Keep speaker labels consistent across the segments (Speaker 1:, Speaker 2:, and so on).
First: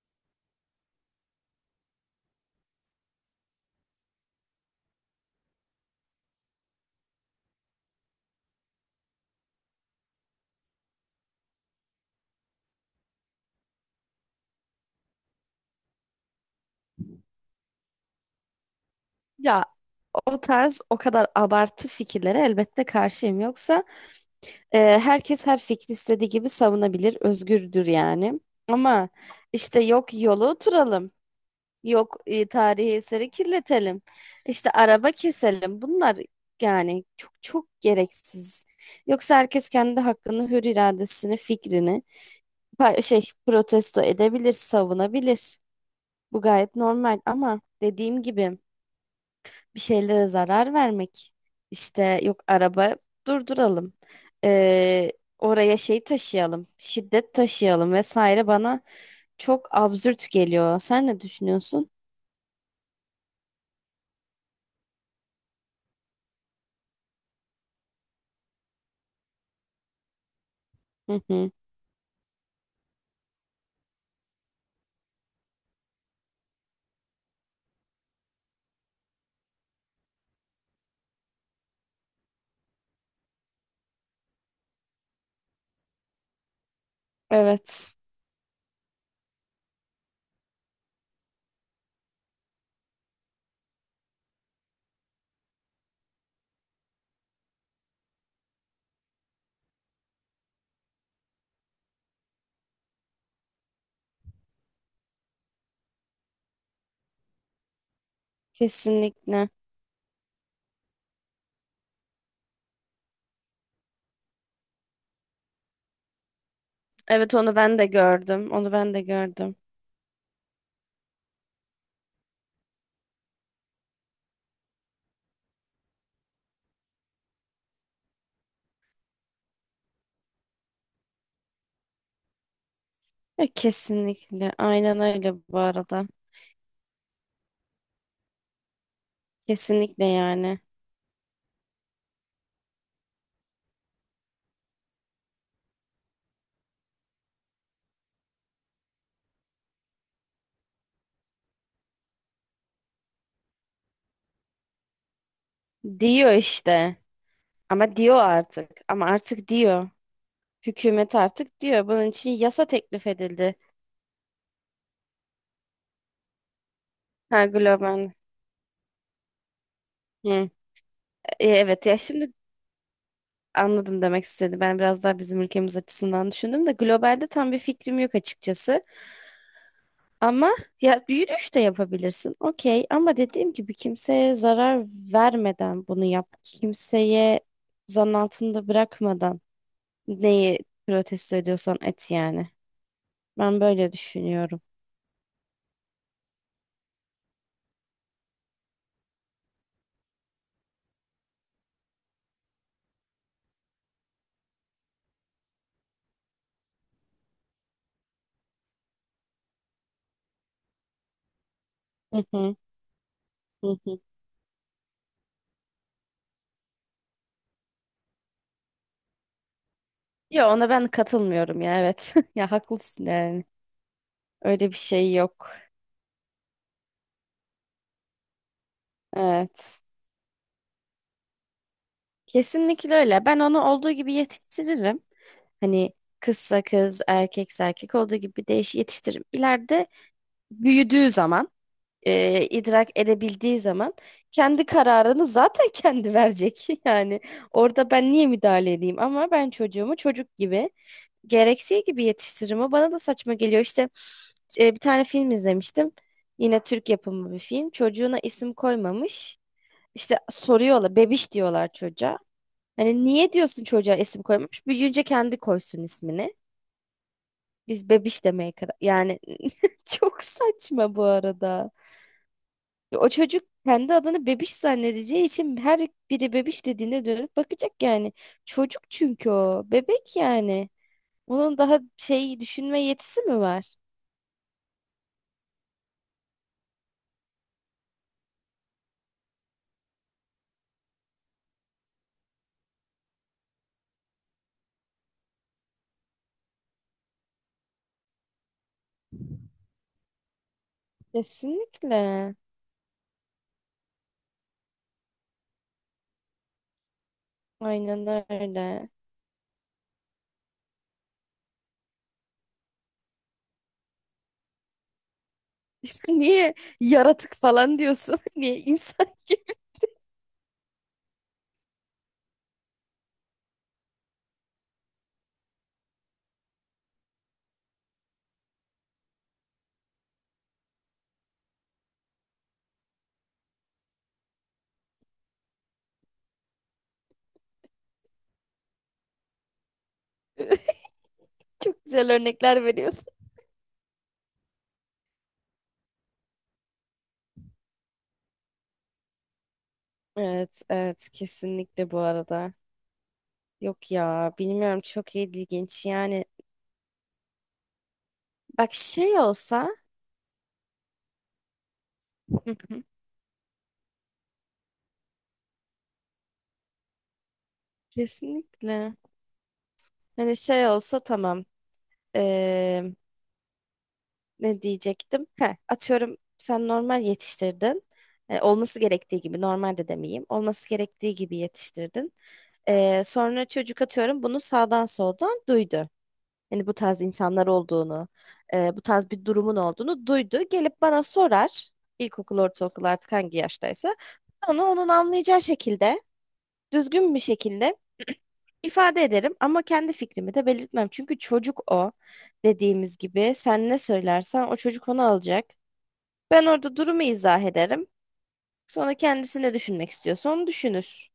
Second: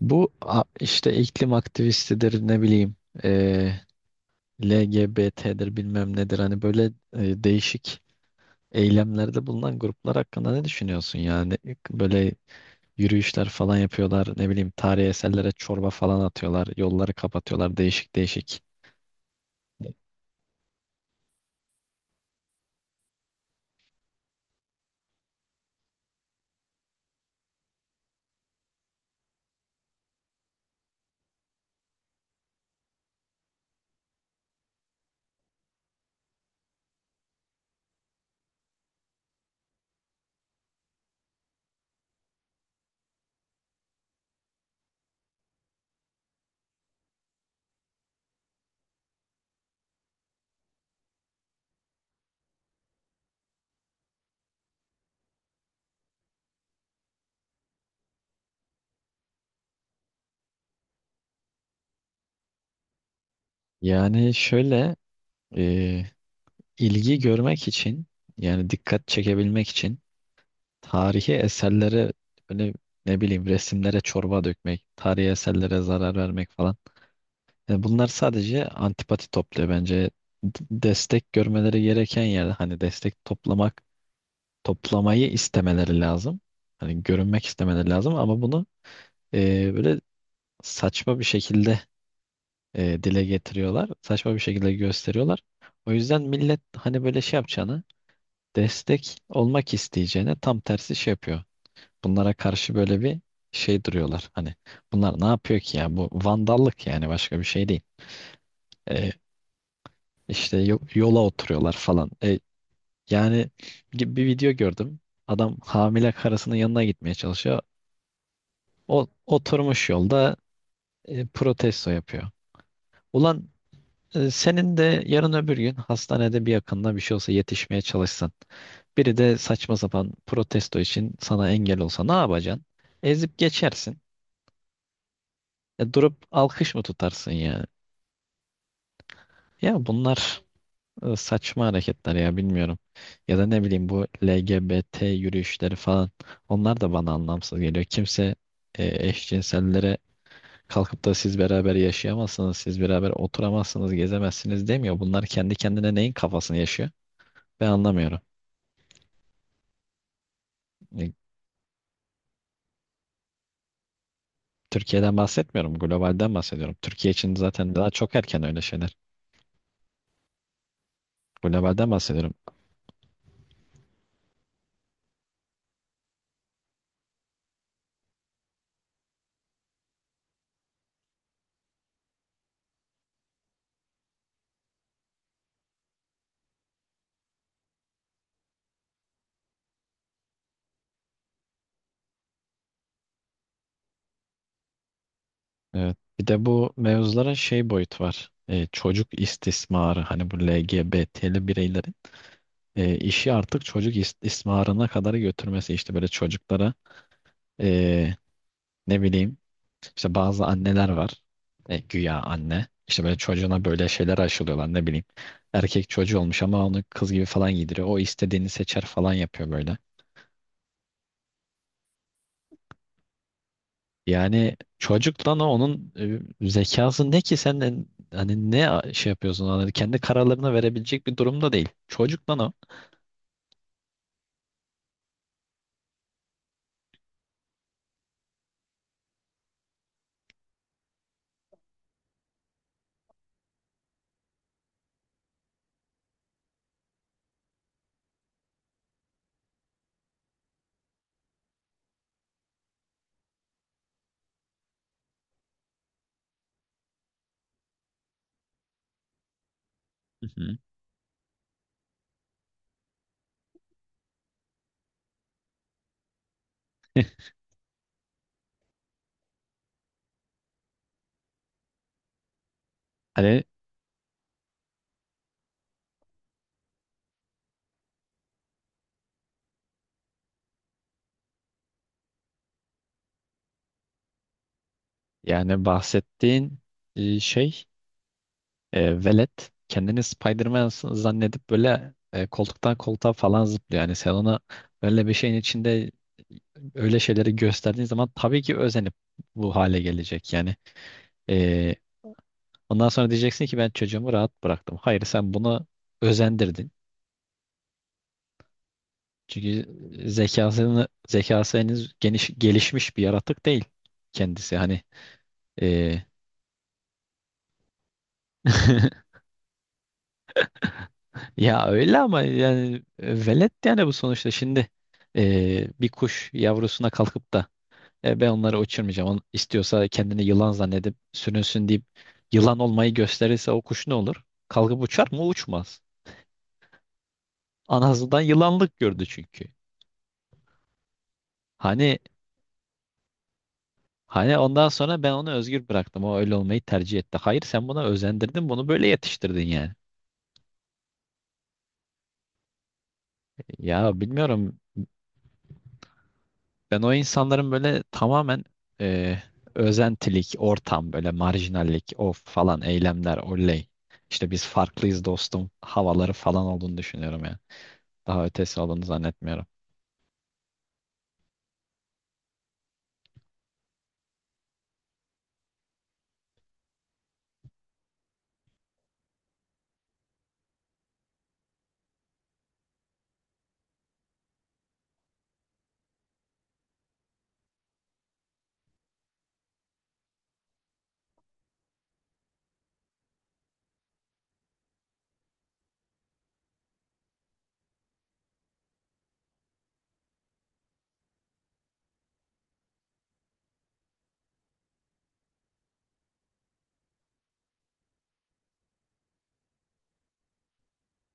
Speaker 1: İşte iklim aktivistidir ne bileyim eee LGBT'dir bilmem nedir hani böyle değişik eylemlerde bulunan gruplar hakkında ne düşünüyorsun yani böyle yürüyüşler falan yapıyorlar ne bileyim tarihi eserlere çorba falan atıyorlar yolları kapatıyorlar değişik değişik.
Speaker 2: Ya, o tarz o kadar abartı fikirlere elbette karşıyım. Yoksa herkes her fikri istediği gibi savunabilir, özgürdür yani. Ama işte yok yolu oturalım, yok tarihi eseri kirletelim, işte araba keselim. Bunlar yani çok çok gereksiz. Yoksa herkes kendi hakkını, hür iradesini, fikrini şey protesto edebilir, savunabilir. Bu gayet normal ama dediğim gibi, bir şeylere zarar vermek. İşte yok araba durduralım. Ee, Oraya şey taşıyalım, şiddet taşıyalım vesaire bana çok absürt geliyor. Sen ne düşünüyorsun?
Speaker 1: Yani şöyle e, ilgi görmek için yani dikkat çekebilmek için
Speaker 2: Hı
Speaker 1: tarihi
Speaker 2: hı.
Speaker 1: eserlere böyle ne bileyim resimlere çorba dökmek, tarihi eserlere zarar vermek falan. Bunlar sadece antipati topluyor bence. D- Destek görmeleri gereken yerde hani destek toplamak, toplamayı istemeleri lazım. Hani görünmek istemeleri
Speaker 2: Evet,
Speaker 1: lazım ama bunu böyle saçma bir şekilde dile getiriyorlar. Saçma bir şekilde gösteriyorlar. O yüzden millet hani böyle şey yapacağını, destek olmak isteyeceğine tam tersi şey yapıyor. Bunlara karşı böyle bir şey duruyorlar. Hani bunlar ne yapıyor ki ya? Bu vandallık yani başka bir şey değil. E,
Speaker 2: kesinlikle.
Speaker 1: İşte yola oturuyorlar falan. Yani gibi bir video gördüm. Adam hamile karısının yanına gitmeye
Speaker 2: Evet, onu
Speaker 1: çalışıyor.
Speaker 2: ben de gördüm. Onu ben de
Speaker 1: O
Speaker 2: gördüm.
Speaker 1: oturmuş yolda protesto yapıyor. Ulan senin de yarın öbür gün hastanede bir yakınına bir şey olsa yetişmeye çalışsan. Biri de saçma sapan protesto için sana engel olsa ne yapacaksın? Ezip
Speaker 2: Ya,
Speaker 1: geçersin.
Speaker 2: kesinlikle. Aynen öyle bu arada.
Speaker 1: Durup alkış mı tutarsın ya? Ya
Speaker 2: Kesinlikle
Speaker 1: bunlar
Speaker 2: yani.
Speaker 1: Saçma hareketler ya bilmiyorum. Ya da ne bileyim bu LGBT yürüyüşleri falan. Onlar da bana anlamsız geliyor. Kimse eşcinsellere kalkıp da siz beraber yaşayamazsınız, siz beraber oturamazsınız, gezemezsiniz demiyor. Bunlar kendi kendine neyin
Speaker 2: Diyor
Speaker 1: kafasını yaşıyor?
Speaker 2: işte.
Speaker 1: Ben
Speaker 2: Ama diyor
Speaker 1: anlamıyorum.
Speaker 2: artık. Ama artık diyor.
Speaker 1: E,
Speaker 2: Hükümet artık diyor. Bunun için yasa teklif edildi.
Speaker 1: Türkiye'den bahsetmiyorum, globalden bahsediyorum. Türkiye için
Speaker 2: Ha,
Speaker 1: zaten daha çok
Speaker 2: global.
Speaker 1: erken öyle şeyler.
Speaker 2: Hı. E, evet
Speaker 1: Globalden
Speaker 2: ya şimdi
Speaker 1: bahsediyorum.
Speaker 2: anladım demek istedi. Ben biraz daha bizim ülkemiz açısından düşündüm de globalde tam bir fikrim yok açıkçası. Ama ya yürüyüş de yapabilirsin. Okey, ama dediğim gibi kimseye zarar vermeden bunu yap. Kimseye zan altında bırakmadan neyi protesto ediyorsan et yani. Ben böyle düşünüyorum.
Speaker 1: Evet. Bir de bu mevzuların şey boyutu var. Çocuk istismarı hani bu LGBT'li bireyleri işi artık çocuk istismarına kadar götürmesi işte böyle çocuklara e, ne bileyim işte bazı anneler var, güya
Speaker 2: Hı hı,
Speaker 1: anne işte böyle çocuğuna
Speaker 2: hı
Speaker 1: böyle
Speaker 2: hı.
Speaker 1: şeyler aşılıyorlar ne bileyim erkek çocuğu olmuş ama onu kız gibi falan giydiriyor, o istediğini seçer falan yapıyor böyle.
Speaker 2: Ya ona ben katılmıyorum ya, evet. Ya haklısın yani.
Speaker 1: Yani
Speaker 2: Öyle bir şey
Speaker 1: çocukla ne
Speaker 2: yok.
Speaker 1: onun zekası ne ki, sen de hani ne şey yapıyorsun, hani
Speaker 2: Evet.
Speaker 1: kendi kararlarını verebilecek bir durumda değil çocukla o.
Speaker 2: Kesinlikle öyle. Ben onu olduğu gibi yetiştiririm. Hani kızsa kız, erkekse erkek olduğu gibi değiş yetiştiririm. İleride büyüdüğü zaman, idrak edebildiği zaman kendi kararını zaten kendi verecek. Yani orada ben niye müdahale edeyim? Ama ben çocuğumu çocuk gibi gerektiği gibi yetiştiririm. O bana da saçma geliyor. İşte bir tane film izlemiştim. Yine Türk yapımı bir film. Çocuğuna isim koymamış. İşte
Speaker 1: Hı hı.
Speaker 2: soruyorlar, bebiş diyorlar çocuğa. Hani niye diyorsun çocuğa isim koymamış? Büyüyünce kendi koysun ismini. Biz bebiş demeye karar... Yani çok saçma bu arada. O çocuk
Speaker 1: Hani
Speaker 2: kendi adını bebiş zannedeceği için her biri bebiş dediğinde dönüp bakacak yani. Çocuk çünkü o. Bebek yani. Onun daha şey düşünme yetisi mi var?
Speaker 1: yani bahsettiğin e, şey velet kendini Spider-Man zannedip böyle, koltuktan koltuğa falan zıplıyor. Yani sen ona öyle bir şeyin içinde öyle şeyleri gösterdiğin zaman tabii ki özenip bu hale gelecek. Yani e,
Speaker 2: Kesinlikle.
Speaker 1: ondan sonra diyeceksin ki ben çocuğumu rahat bıraktım. Hayır, sen bunu özendirdin.
Speaker 2: Aynen öyle.
Speaker 1: Çünkü zekası henüz geniş, gelişmiş bir yaratık değil kendisi. Hani e,
Speaker 2: İşte niye yaratık falan diyorsun? Niye insan?
Speaker 1: ya öyle ama yani, velet yani bu sonuçta şimdi bir kuş yavrusuna kalkıp da ben onları uçurmayacağım. On, istiyorsa kendini yılan zannedip sürünsün" deyip yılan olmayı gösterirse o kuş ne olur? Kalkıp uçar mı? Uçmaz. Anasından yılanlık gördü çünkü.
Speaker 2: Çok
Speaker 1: Hani
Speaker 2: güzel örnekler veriyorsun.
Speaker 1: hani ondan sonra ben onu özgür bıraktım, o öyle olmayı tercih etti. Hayır, sen buna özendirdin, bunu böyle yetiştirdin yani.
Speaker 2: Evet, evet, kesinlikle bu arada. Yok
Speaker 1: Ya
Speaker 2: ya,
Speaker 1: bilmiyorum,
Speaker 2: bilmiyorum, çok ilginç yani.
Speaker 1: ben o insanların böyle tamamen
Speaker 2: Bak,
Speaker 1: e,
Speaker 2: şey olsa.
Speaker 1: özentilik, ortam, böyle marjinallik, o
Speaker 2: Hı
Speaker 1: falan
Speaker 2: hı.
Speaker 1: eylemler, oley. İşte biz farklıyız dostum havaları falan olduğunu düşünüyorum yani. Daha ötesi olduğunu
Speaker 2: Kesinlikle.
Speaker 1: zannetmiyorum.
Speaker 2: Hani şey olsa, tamam. Eee, Ne diyecektim? Heh, atıyorum sen normal yetiştirdin. Yani olması gerektiği gibi, normal de demeyeyim, olması gerektiği gibi yetiştirdin. Sonra çocuk, atıyorum, bunu sağdan soldan duydu. Yani bu tarz insanlar olduğunu, bu tarz bir durumun olduğunu duydu. Gelip bana sorar. İlkokul, ortaokul, artık hangi yaştaysa. Onu onun anlayacağı şekilde, düzgün bir şekilde ifade ederim ama kendi fikrimi de belirtmem. Çünkü çocuk, o dediğimiz gibi, sen ne söylersen o çocuk onu alacak. Ben orada durumu izah ederim. Sonra kendisi ne düşünmek istiyorsa onu düşünür.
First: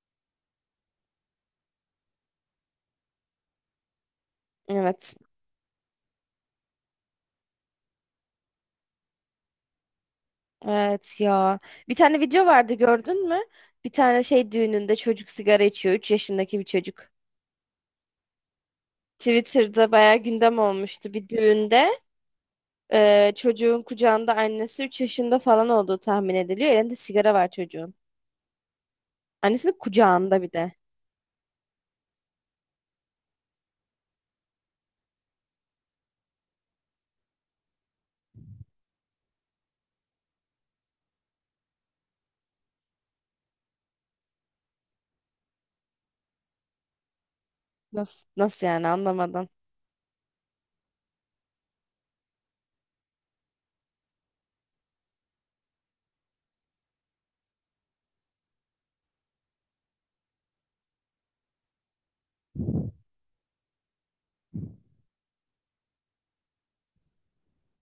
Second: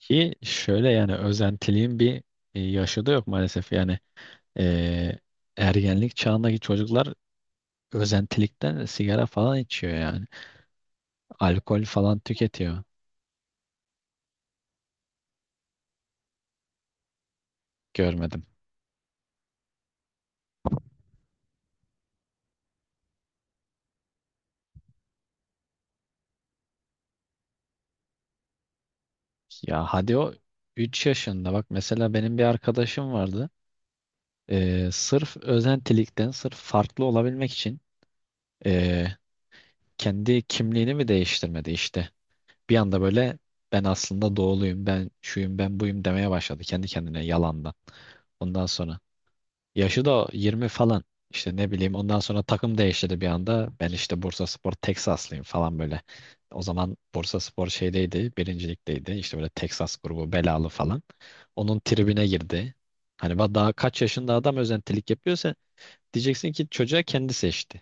Speaker 1: Ki şöyle yani özentiliğin bir yaşı da yok maalesef. Yani
Speaker 2: Evet.
Speaker 1: e, ergenlik çağındaki çocuklar özentilikten sigara falan içiyor yani.
Speaker 2: Evet ya.
Speaker 1: Alkol
Speaker 2: Bir
Speaker 1: falan
Speaker 2: tane video vardı,
Speaker 1: tüketiyor.
Speaker 2: gördün mü? Bir tane şey düğününde çocuk sigara içiyor. 3 yaşındaki bir çocuk.
Speaker 1: Görmedim.
Speaker 2: Twitter'da bayağı gündem olmuştu bir düğünde. Çocuğun kucağında annesi, 3 yaşında falan olduğu tahmin ediliyor. Elinde sigara var çocuğun. Annesinin
Speaker 1: Ya hadi o
Speaker 2: kucağında bir de.
Speaker 1: 3 yaşında. Bak mesela benim bir arkadaşım vardı. Sırf özentilikten, sırf farklı olabilmek için ee, kendi kimliğini mi değiştirmedi işte. Bir anda böyle, ben aslında doğuluyum, ben şuyum, ben buyum demeye başladı kendi kendine yalandan.
Speaker 2: Nasıl,
Speaker 1: Ondan
Speaker 2: nasıl yani,
Speaker 1: sonra
Speaker 2: anlamadım.
Speaker 1: yaşı da 20 falan. İşte ne bileyim ondan sonra takım değiştirdi bir anda. Ben işte Bursaspor Teksaslıyım falan böyle. O zaman Bursaspor şeydeydi, birincilikteydi. İşte böyle Teksas grubu belalı falan. Onun tribüne girdi. Hani daha kaç yaşında adam özentilik yapıyor. Diyeceksin ki çocuğa kendi seçti.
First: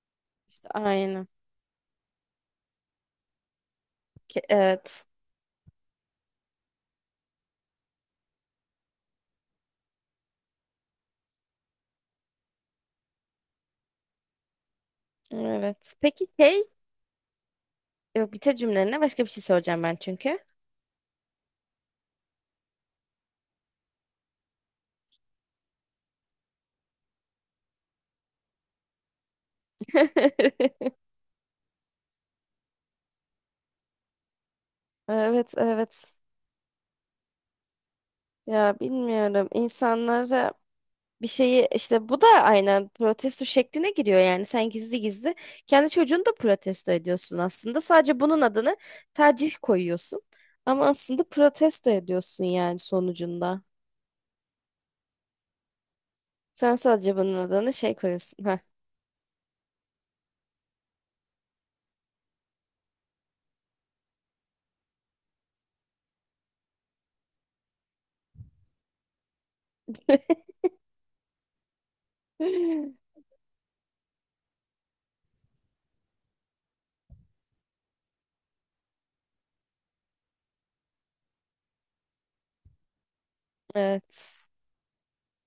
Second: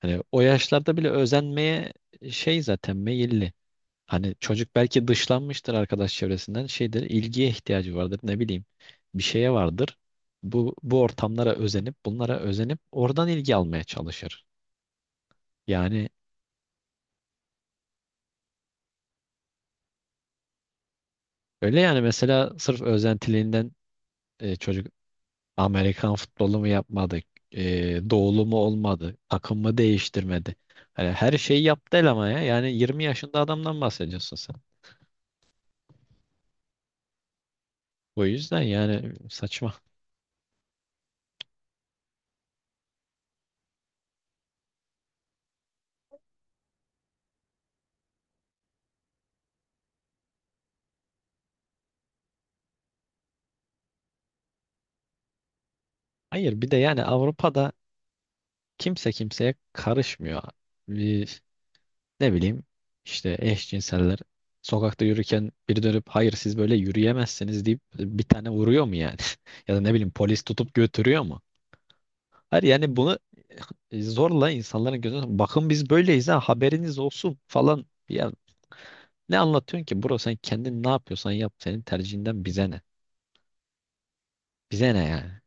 Speaker 1: Hani o
Speaker 2: İşte
Speaker 1: yaşlarda bile
Speaker 2: aynı.
Speaker 1: özenmeye şey zaten meyilli. Hani çocuk
Speaker 2: Evet.
Speaker 1: belki dışlanmıştır arkadaş çevresinden. Şeydir, ilgiye ihtiyacı vardır, ne bileyim. Bir şeye vardır. Bu ortamlara özenip, bunlara özenip oradan ilgi almaya çalışır.
Speaker 2: Evet.
Speaker 1: Yani
Speaker 2: Peki şey, yok bitir cümlene, başka bir şey soracağım ben çünkü.
Speaker 1: öyle yani, mesela sırf özentiliğinden çocuk Amerikan futbolu mu yapmadı, doğulu mu olmadı, takım mı değiştirmedi. Hani her şeyi yaptı el ama ya. Yani 20 yaşında adamdan bahsediyorsun.
Speaker 2: Evet, evet.
Speaker 1: O yüzden
Speaker 2: Ya
Speaker 1: yani
Speaker 2: bilmiyorum.
Speaker 1: saçma.
Speaker 2: İnsanlara bir şeyi işte, bu da aynen protesto şekline giriyor yani. Sen gizli gizli kendi çocuğunu da protesto ediyorsun aslında. Sadece bunun adını tercih koyuyorsun. Ama aslında protesto ediyorsun yani, sonucunda.
Speaker 1: Hayır, bir de
Speaker 2: Sen
Speaker 1: yani
Speaker 2: sadece bunun
Speaker 1: Avrupa'da
Speaker 2: adını şey koyuyorsun. Ha.
Speaker 1: kimse kimseye karışmıyor. Bir, ne bileyim, işte eşcinseller sokakta yürürken biri dönüp hayır siz böyle yürüyemezsiniz deyip bir tane vuruyor mu yani? Ya da ne bileyim polis tutup götürüyor mu? Hayır yani bunu zorla insanların gözüne, bakın biz böyleyiz ha haberiniz olsun falan. Ya ne anlatıyorsun ki bro, sen kendin ne yapıyorsan yap, senin tercihinden bize ne?
Speaker 2: Evet.
Speaker 1: Bize ne yani?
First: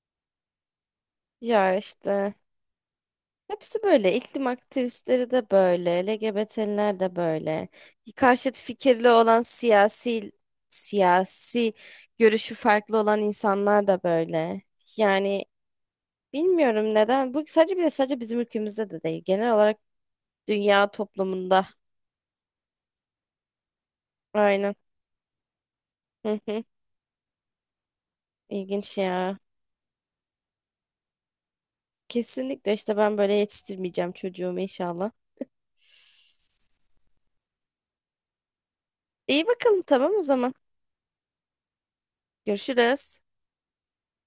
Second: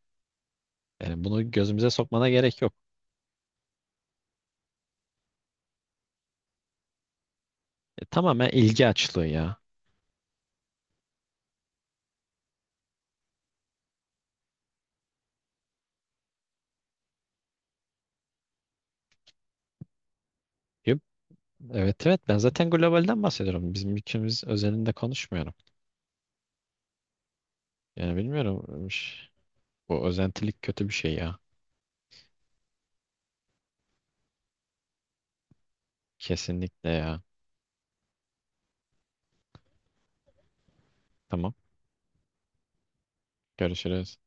Speaker 1: Yani bunu
Speaker 2: Ya
Speaker 1: gözümüze sokmana
Speaker 2: işte
Speaker 1: gerek yok.
Speaker 2: hepsi böyle, iklim aktivistleri de böyle, LGBT'liler de böyle,
Speaker 1: Tamamen
Speaker 2: karşıt
Speaker 1: ilgi
Speaker 2: fikirli
Speaker 1: açlığı
Speaker 2: olan
Speaker 1: ya.
Speaker 2: siyasi görüşü farklı olan insanlar da böyle yani, bilmiyorum neden bu sadece bile sadece bizim ülkemizde de değil, genel olarak dünya
Speaker 1: Yok,
Speaker 2: toplumunda.
Speaker 1: evet evet ben zaten globalden bahsediyorum. Bizim ülkemiz
Speaker 2: Aynen.
Speaker 1: özelinde konuşmuyorum.
Speaker 2: Hı hı.
Speaker 1: Yani bilmiyorum.
Speaker 2: ilginç ya.
Speaker 1: Bu özentilik kötü bir şey ya.
Speaker 2: Kesinlikle işte, ben böyle yetiştirmeyeceğim çocuğumu inşallah.
Speaker 1: Kesinlikle ya.
Speaker 2: İyi bakalım, tamam o zaman
Speaker 1: Tamam.
Speaker 2: görüşürüz.
Speaker 1: Görüşürüz.